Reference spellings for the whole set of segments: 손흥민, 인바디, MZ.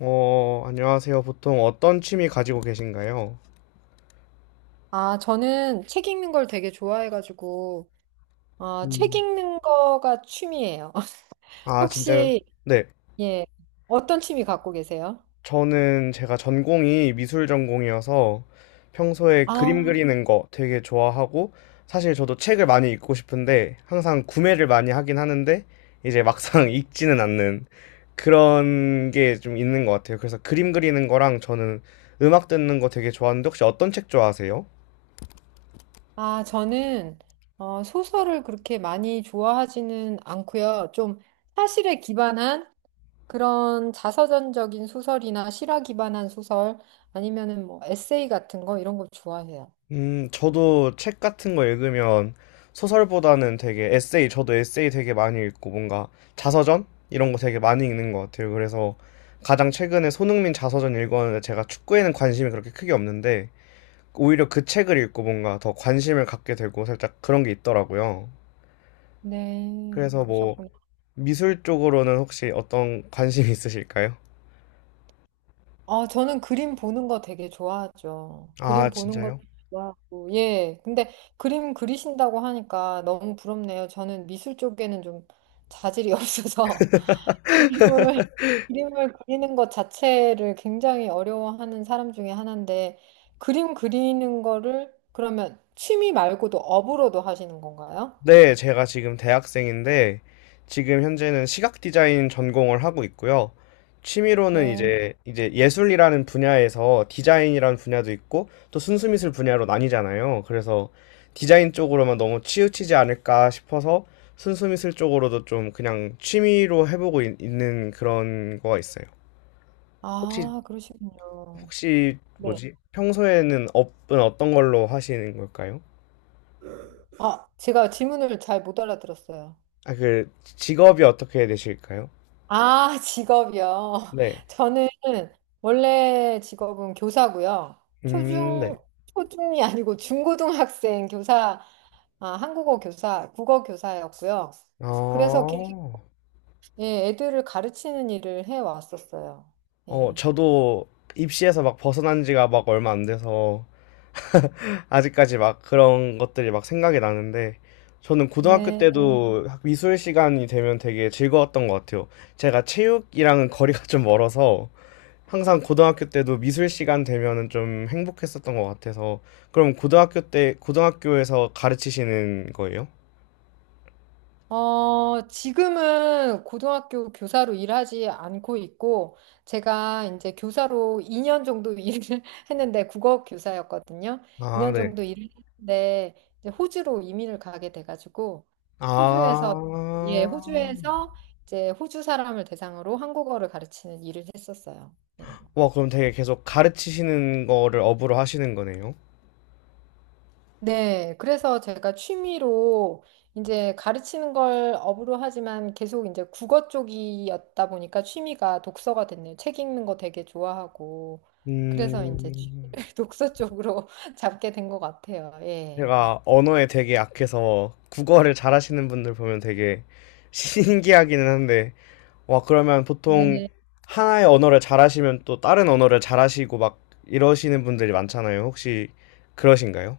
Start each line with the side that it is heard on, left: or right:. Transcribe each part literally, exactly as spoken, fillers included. left: 어, 안녕하세요. 보통 어떤 취미 가지고 계신가요?
right: 아, 저는 책 읽는 걸 되게 좋아해가지고, 어, 책
left: 음,
right: 읽는 거가 취미예요.
left: 아, 진짜,
right: 혹시,
left: 네.
right: 예, 어떤 취미 갖고 계세요?
left: 저는 제가 전공이 미술 전공이어서 평소에 그림
right: 아,
left: 그리는 거 되게 좋아하고, 사실 저도 책을 많이 읽고 싶은데, 항상 구매를 많이 하긴 하는데, 이제 막상 읽지는 않는 그런 게 좀 있는 것 같아요. 그래서 그림 그리는 거랑 저는 음악 듣는 거 되게 좋아하는데, 혹시 어떤 책 좋아하세요?
right: 아, 저는, 어, 소설을 그렇게 많이 좋아하지는 않고요. 좀 사실에 기반한 그런 자서전적인 소설이나 실화 기반한 소설, 아니면은 뭐 에세이 같은 거, 이런 거 좋아해요.
left: 음, 저도 책 같은 거 읽으면 소설보다는 되게 에세이, 저도 에세이 되게 많이 읽고 뭔가 자서전? 이런 거 되게 많이 읽는 것 같아요. 그래서 가장 최근에 손흥민 자서전 읽었는데 제가 축구에는 관심이 그렇게 크게 없는데 오히려 그 책을 읽고 뭔가 더 관심을 갖게 되고 살짝 그런 게 있더라고요.
right: 네,
left: 그래서 뭐
right: 그러셨구나.
left: 미술 쪽으로는 혹시 어떤 관심이 있으실까요?
right: 아, 저는 그림 보는 거 되게 좋아하죠. 그림
left: 아,
right: 보는 것도
left: 진짜요?
right: 좋아하고, 예. 근데 그림 그리신다고 하니까 너무 부럽네요. 저는 미술 쪽에는 좀 자질이 없어서 그림을, 그림을 그리는 것 자체를 굉장히 어려워하는 사람 중에 하나인데, 그림 그리는 거를 그러면 취미 말고도 업으로도 하시는 건가요?
left: 네, 제가 지금 대학생인데, 지금 현재는 시각 디자인 전공을 하고 있고요. 취미로는
right: 네.
left: 이제, 이제 예술이라는 분야에서 디자인이라는 분야도 있고, 또 순수미술 분야로 나뉘잖아요. 그래서 디자인 쪽으로만 너무 치우치지 않을까 싶어서 순수미술 쪽으로도 좀 그냥 취미로 해보고 있, 는 그런 거가 있어요. 혹시,
right: 아, 그러시군요.
left: 혹시
right: 네.
left: 뭐지? 평소에는 업은 어떤 걸로 하시는 걸까요?
right: 아, 제가 질문을 잘 못 알아들었어요.
left: 아, 그 직업이 어떻게 되실까요?
right: 아, 직업이요.
left: 네.
right: 저는 원래 직업은 교사고요.
left: 음,
right: 초중,
left: 네.
right: 초중이 아니고 중고등학생 교사, 아, 한국어 교사, 국어 교사였고요. 그래서 계속,
left: 어,
right: 예, 애들을 가르치는 일을 해왔었어요.
left: 어,
right: 예.
left: 저도 입시에서 막 벗어난 지가 막 얼마 안 돼서 아직까지 막 그런 것들이 막 생각이 나는데 저는 고등학교
right: 네.
left: 때도 미술 시간이 되면 되게 즐거웠던 것 같아요. 제가 체육이랑은 거리가 좀 멀어서 항상 고등학교 때도 미술 시간 되면은 좀 행복했었던 것 같아서 그럼 고등학교 때 고등학교에서 가르치시는 거예요?
right: 어, 지금은 고등학교 교사로 일하지 않고 있고, 제가 이제 교사로 이 년 정도 일을 했는데, 국어 교사였거든요.
left: 아,
right: 이 년
left: 네.
right: 정도 일을 했는데, 이제 호주로 이민을 가게 돼가지고, 호주에서, 예,
left: 아,
right: 호주에서 이제 호주 사람을 대상으로 한국어를 가르치는 일을 했었어요. 네.
left: 와, 그럼 되게 계속 가르치시는 거를 업으로 하시는 거네요.
right: 네, 그래서 제가 취미로 이제 가르치는 걸 업으로 하지만 계속 이제 국어 쪽이었다 보니까 취미가 독서가 됐네요. 책 읽는 거 되게 좋아하고. 그래서
left: 음,
right: 이제 취미를 독서 쪽으로 잡게 된 것 같아요. 예.
left: 제가 언어에 되게 약해서 국어를 잘하시는 분들 보면 되게 신기하기는 한데, 와, 그러면 보통
right: 네,
left: 하나의 언어를 잘하시면 또 다른 언어를 잘하시고 막 이러시는 분들이 많잖아요. 혹시 그러신가요?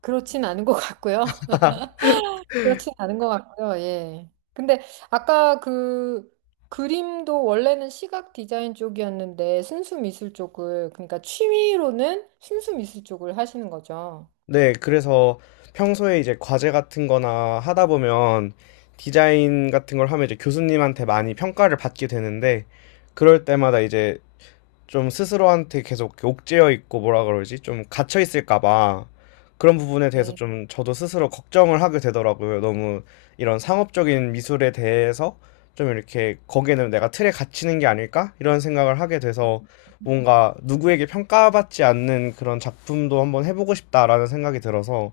right: 그렇진 않은 것 같고요. 그렇진 않은 것 같고요. 예. 근데 아까 그 그림도 원래는 시각 디자인 쪽이었는데 순수 미술 쪽을, 그러니까 취미로는 순수 미술 쪽을 하시는 거죠.
left: 네, 그래서 평소에 이제 과제 같은 거나 하다 보면 디자인 같은 걸 하면 이제 교수님한테 많이 평가를 받게 되는데, 그럴 때마다 이제 좀 스스로한테 계속 옥죄어 있고 뭐라 그러지? 좀 갇혀 있을까봐 그런 부분에 대해서
right: 네,
left: 좀 저도 스스로 걱정을 하게 되더라고요. 너무 이런 상업적인 미술에 대해서 좀 이렇게 거기에는 내가 틀에 갇히는 게 아닐까? 이런 생각을 하게 돼서 뭔가 누구에게 평가받지 않는 그런 작품도 한번 해보고 싶다라는 생각이 들어서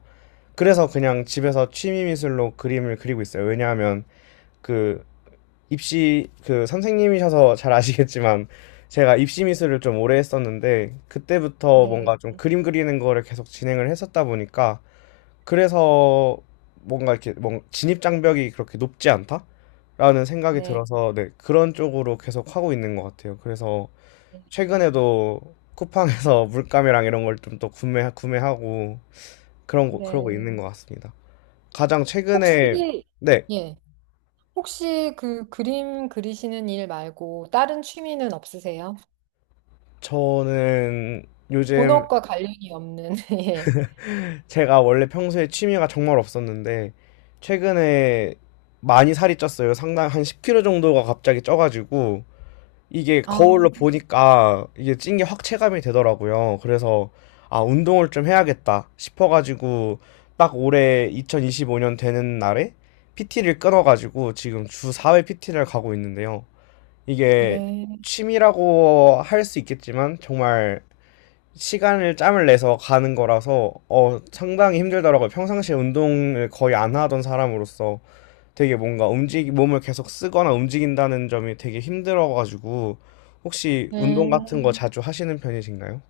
left: 그래서 그냥 집에서 취미 미술로 그림을 그리고 있어요. 왜냐하면 그 입시 그 선생님이셔서 잘 아시겠지만 제가 입시 미술을 좀 오래 했었는데 그때부터
right: 네,
left: 뭔가 좀 그림 그리는 거를 계속 진행을 했었다 보니까 그래서 뭔가 이렇게 뭔 진입 장벽이 그렇게 높지 않다라는 생각이
right: 네,
left: 들어서 네, 그런 쪽으로 계속 하고 있는 것 같아요. 그래서
right: 네.
left: 최근에도 쿠팡에서 물감이랑 이런 걸 좀 또 구매 구매하고 그런 거 그러고
right: 네.
left: 있는 것 같습니다. 가장 최근에
right: 혹시,
left: 네,
right: 예, 혹시 그 그림 그리시는 일 말고 다른 취미는 없으세요?
left: 저는 요즘
right: 본업과 관련이 없는, 예.
left: 제가 원래 평소에 취미가 정말 없었는데 최근에 많이 살이 쪘어요. 상당 한 십 킬로그램 정도가 갑자기 쪄가지고 이게
right: 아,
left: 거울로 보니까 이게 찐게 확 체감이 되더라고요. 그래서 아 운동을 좀 해야겠다 싶어가지고 딱 올해 이천이십오 년 되는 날에 피티를 끊어가지고 지금 주 사 회 피티를 가고 있는데요. 이게
right: 네.
left: 취미라고 할 수 있겠지만 정말 시간을 짬을 내서 가는 거라서 어 상당히 힘들더라고요. 평상시에 운동을 거의 안 하던 사람으로서 되게 뭔가 움직 몸을 계속 쓰거나 움직인다는 점이 되게 힘들어가지고 혹시 운동 같은 거
right: 음,
left: 자주 하시는 편이신가요?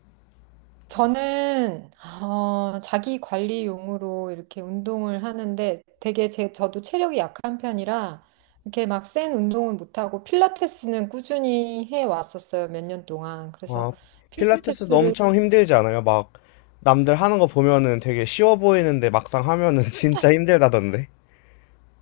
right: 저는, 어, 자기 관리용으로 이렇게 운동을 하는데 되게 제, 저도 체력이 약한 편이라 이렇게 막 센 운동은 못하고 필라테스는 꾸준히 해 왔었어요, 몇 년 동안.
left: 아,
right: 그래서
left: 필라테스도
right: 필라테스를
left: 엄청 힘들지 않아요? 막 남들 하는 거 보면은 되게 쉬워 보이는데 막상 하면은 진짜 힘들다던데.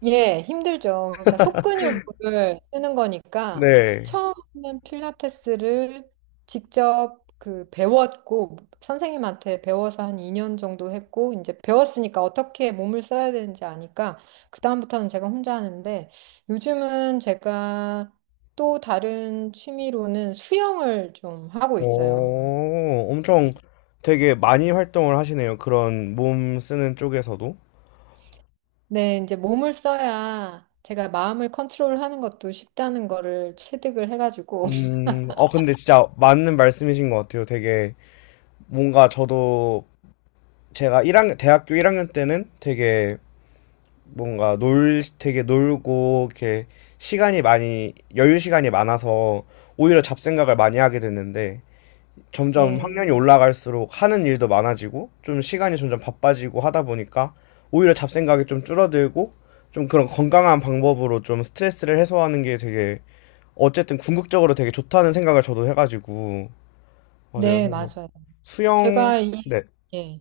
right: 예, 힘들죠. 그러니까 속근육을 쓰는 거니까
left: 네.
right: 처음에는 필라테스를 직접 그 배웠고 선생님한테 배워서 한 이 년 정도 했고 이제 배웠으니까 어떻게 몸을 써야 되는지 아니까 그다음부터는 제가 혼자 하는데 요즘은 제가 또 다른 취미로는 수영을 좀 하고 있어요.
left: 오, 엄청 되게 많이 활동을 하시네요. 그런 몸 쓰는 쪽에서도.
right: 네, 이제 몸을 써야 제가 마음을 컨트롤하는 것도 쉽다는 거를 체득을 해가지고
left: 음, 어, 근데 진짜 맞는 말씀이신 것 같아요. 되게 뭔가 저도 제가 일 학년 대학교 일 학년 때는 되게 뭔가 놀, 되게 놀고 이렇게 시간이 많이, 여유 시간이 많아서 오히려 잡생각을 많이 하게 됐는데 점점
right: 네.
left: 학년이 올라갈수록 하는 일도 많아지고 좀 시간이 점점 바빠지고 하다 보니까 오히려 잡생각이 좀 줄어들고 좀 그런 건강한 방법으로 좀 스트레스를 해소하는 게 되게 어쨌든 궁극적으로 되게 좋다는 생각을 저도 해가지고 맞아요.
right: 네,
left: 그래서 음,
right: 맞아요.
left: 수영,
right: 제가 이,
left: 네.
right: 예,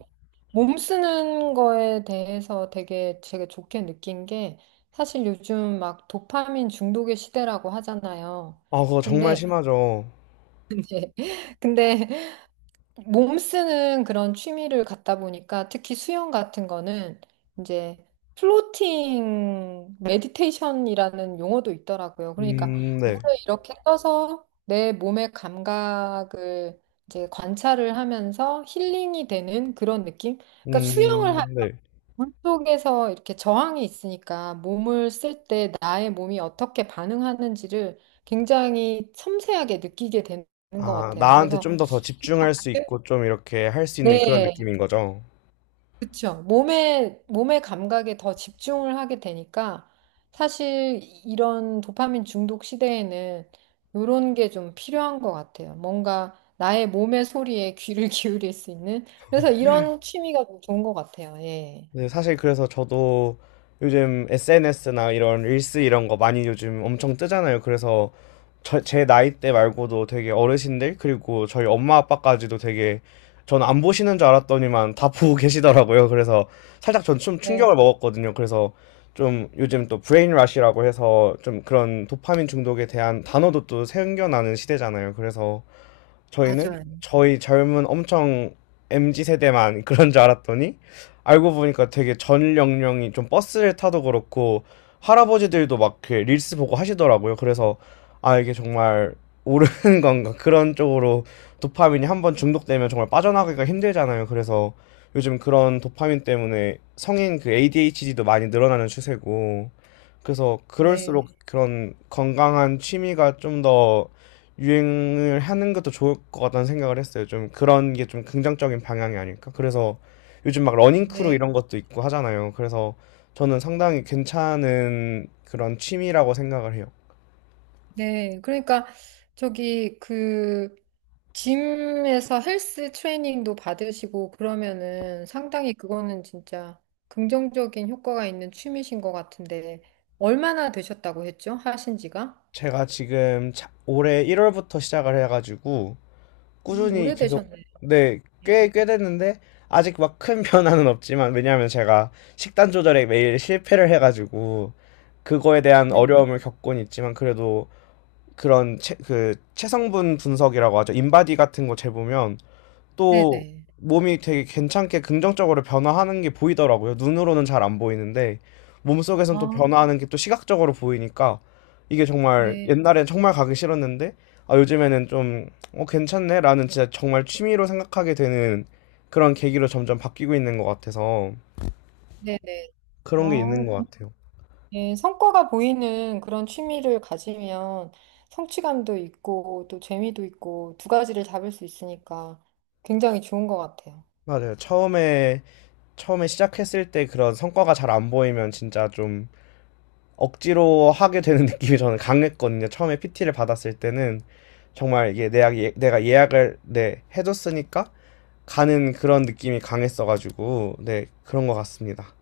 right: 몸 쓰는 거에 대해서 되게 제가 좋게 느낀 게 사실 요즘 막 도파민 중독의 시대라고 하잖아요.
left: 아, 그거 정말 음,
right: 근데,
left: 심하죠.
right: 예, 근데 몸 쓰는 그런 취미를 갖다 보니까 특히 수영 같은 거는 이제 플로팅 메디테이션이라는 용어도 있더라고요. 그러니까
left: 음, 네.
right: 물에 이렇게 떠서 내 몸의 감각을 이제 관찰을 하면서 힐링이 되는 그런 느낌? 그러니까 수영을 하,
left: 음, 네.
right: 물 속에서 이렇게 저항이 있으니까 몸을 쓸 때 나의 몸이 어떻게 반응하는지를 굉장히 섬세하게 느끼게 되는 것
left: 아,
right: 같아요.
left: 나한테
right: 그래서
left: 좀 더 더 집중할 수 있고 좀 이렇게 할 수 있는 그런
right: 네,
left: 느낌인 거죠.
right: 그쵸. 몸의, 몸의 감각에 더 집중을 하게 되니까 사실 이런 도파민 중독 시대에는 이런 게 좀 필요한 것 같아요. 뭔가 나의 몸의 소리에 귀를 기울일 수 있는. 그래서 이런 취미가 좀 좋은 것 같아요. 예.
left: 네, 사실 그래서 저도 요즘 에스엔에스나 이런 릴스 이런 거 많이 요즘 엄청 뜨잖아요. 그래서 저, 제 나이 때 말고도 되게 어르신들, 그리고 저희 엄마 아빠까지도 되게 저는 안 보시는 줄 알았더니만 다 보고 계시더라고요. 그래서 살짝 전 좀
right: 네,
left: 충격을 먹었거든요. 그래서 좀 요즘 또 브레인 러시라고 해서 좀 그런 도파민 중독에 대한 단어도 또 생겨나는 시대잖아요. 그래서 저희는
right: 맞아요.
left: 저희 젊은 엄청 엠지 세대만 그런 줄 알았더니 알고 보니까 되게 전 연령이 좀 버스를 타도 그렇고 할아버지들도 막 그 릴스 보고 하시더라고요. 그래서 아 이게 정말 오르는 건가 그런 쪽으로 도파민이 한번 중독되면 정말 빠져나가기가 힘들잖아요. 그래서 요즘 그런 도파민 때문에 성인 그 에이디에이치디도 많이 늘어나는 추세고 그래서 그럴수록
right: 네,
left: 그런 건강한 취미가 좀더 유행을 하는 것도 좋을 것 같다는 생각을 했어요. 좀 그런 게 좀 긍정적인 방향이 아닐까? 그래서 요즘 막 러닝 크루
right: 네,
left: 이런 것도 있고 하잖아요. 그래서 저는 상당히 괜찮은 그런 취미라고 생각을 해요.
right: 네. 그러니까 저기 그 짐에서 헬스 트레이닝도 받으시고 그러면은 상당히 그거는 진짜 긍정적인 효과가 있는 취미신 것 같은데 얼마나 되셨다고 했죠? 하신 지가?
left: 제가 지금 차- 올해 일월부터 시작을 해가지고
right: 음,
left: 꾸준히 계속
right: 오래되셨네.
left: 네,
right: 네.
left: 꽤, 꽤 됐는데 아직 막 큰 변화는 없지만 왜냐하면 제가 식단 조절에 매일 실패를 해가지고 그거에 대한
right: 네.
left: 어려움을 겪곤 있지만 그래도 그런 체, 그 체성분 분석이라고 하죠. 인바디 같은 거 재보면 또
right: 네네.
left: 몸이 되게 괜찮게 긍정적으로 변화하는 게 보이더라고요. 눈으로는 잘 안 보이는데 몸속에선 또
right: 아,
left: 변화하는 게 또 시각적으로 보이니까 이게 정말
right: 네.
left: 옛날엔 정말 가기 싫었는데 아 요즘에는 좀 어, 괜찮네 라는 진짜 정말 취미로 생각하게 되는 그런 계기로 점점 바뀌고 있는 것 같아서
right: 네네. 아,
left: 그런 게 있는 것 같아요.
right: 네. 성과가 보이는 그런 취미를 가지면 성취감도 있고 또 재미도 있고 두 가지를 잡을 수 있으니까 굉장히 좋은 것 같아요.
left: 맞아요. 처음에 처음에 시작했을 때 그런 성과가 잘 안 보이면 진짜 좀 억지로 하게 되는 느낌이 저는 강했거든요. 처음에 피티를 받았을 때는 정말 이게 내가, 예, 내가 예약을 네, 해줬으니까 가는 그런 느낌이 강했어가지고 네 그런 것 같습니다.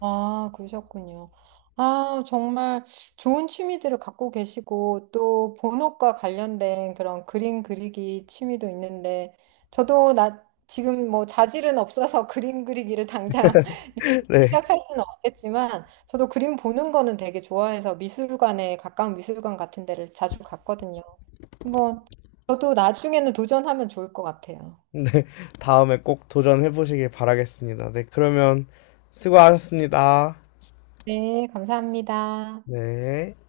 right: 아, 그러셨군요. 아, 정말 좋은 취미들을 갖고 계시고, 또 본업과 관련된 그런 그림 그리기 취미도 있는데, 저도 나 지금 뭐 자질은 없어서 그림 그리기를 당장 이렇게
left: 네,
right: 시작할 수는 없겠지만, 저도 그림 보는 거는 되게 좋아해서 미술관에 가까운 미술관 같은 데를 자주 갔거든요. 한번 저도 나중에는 도전하면 좋을 것 같아요.
left: 네 다음에 꼭 도전해 보시길 바라겠습니다. 네 그러면 수고하셨습니다.
right: 네, 감사합니다.
left: 네.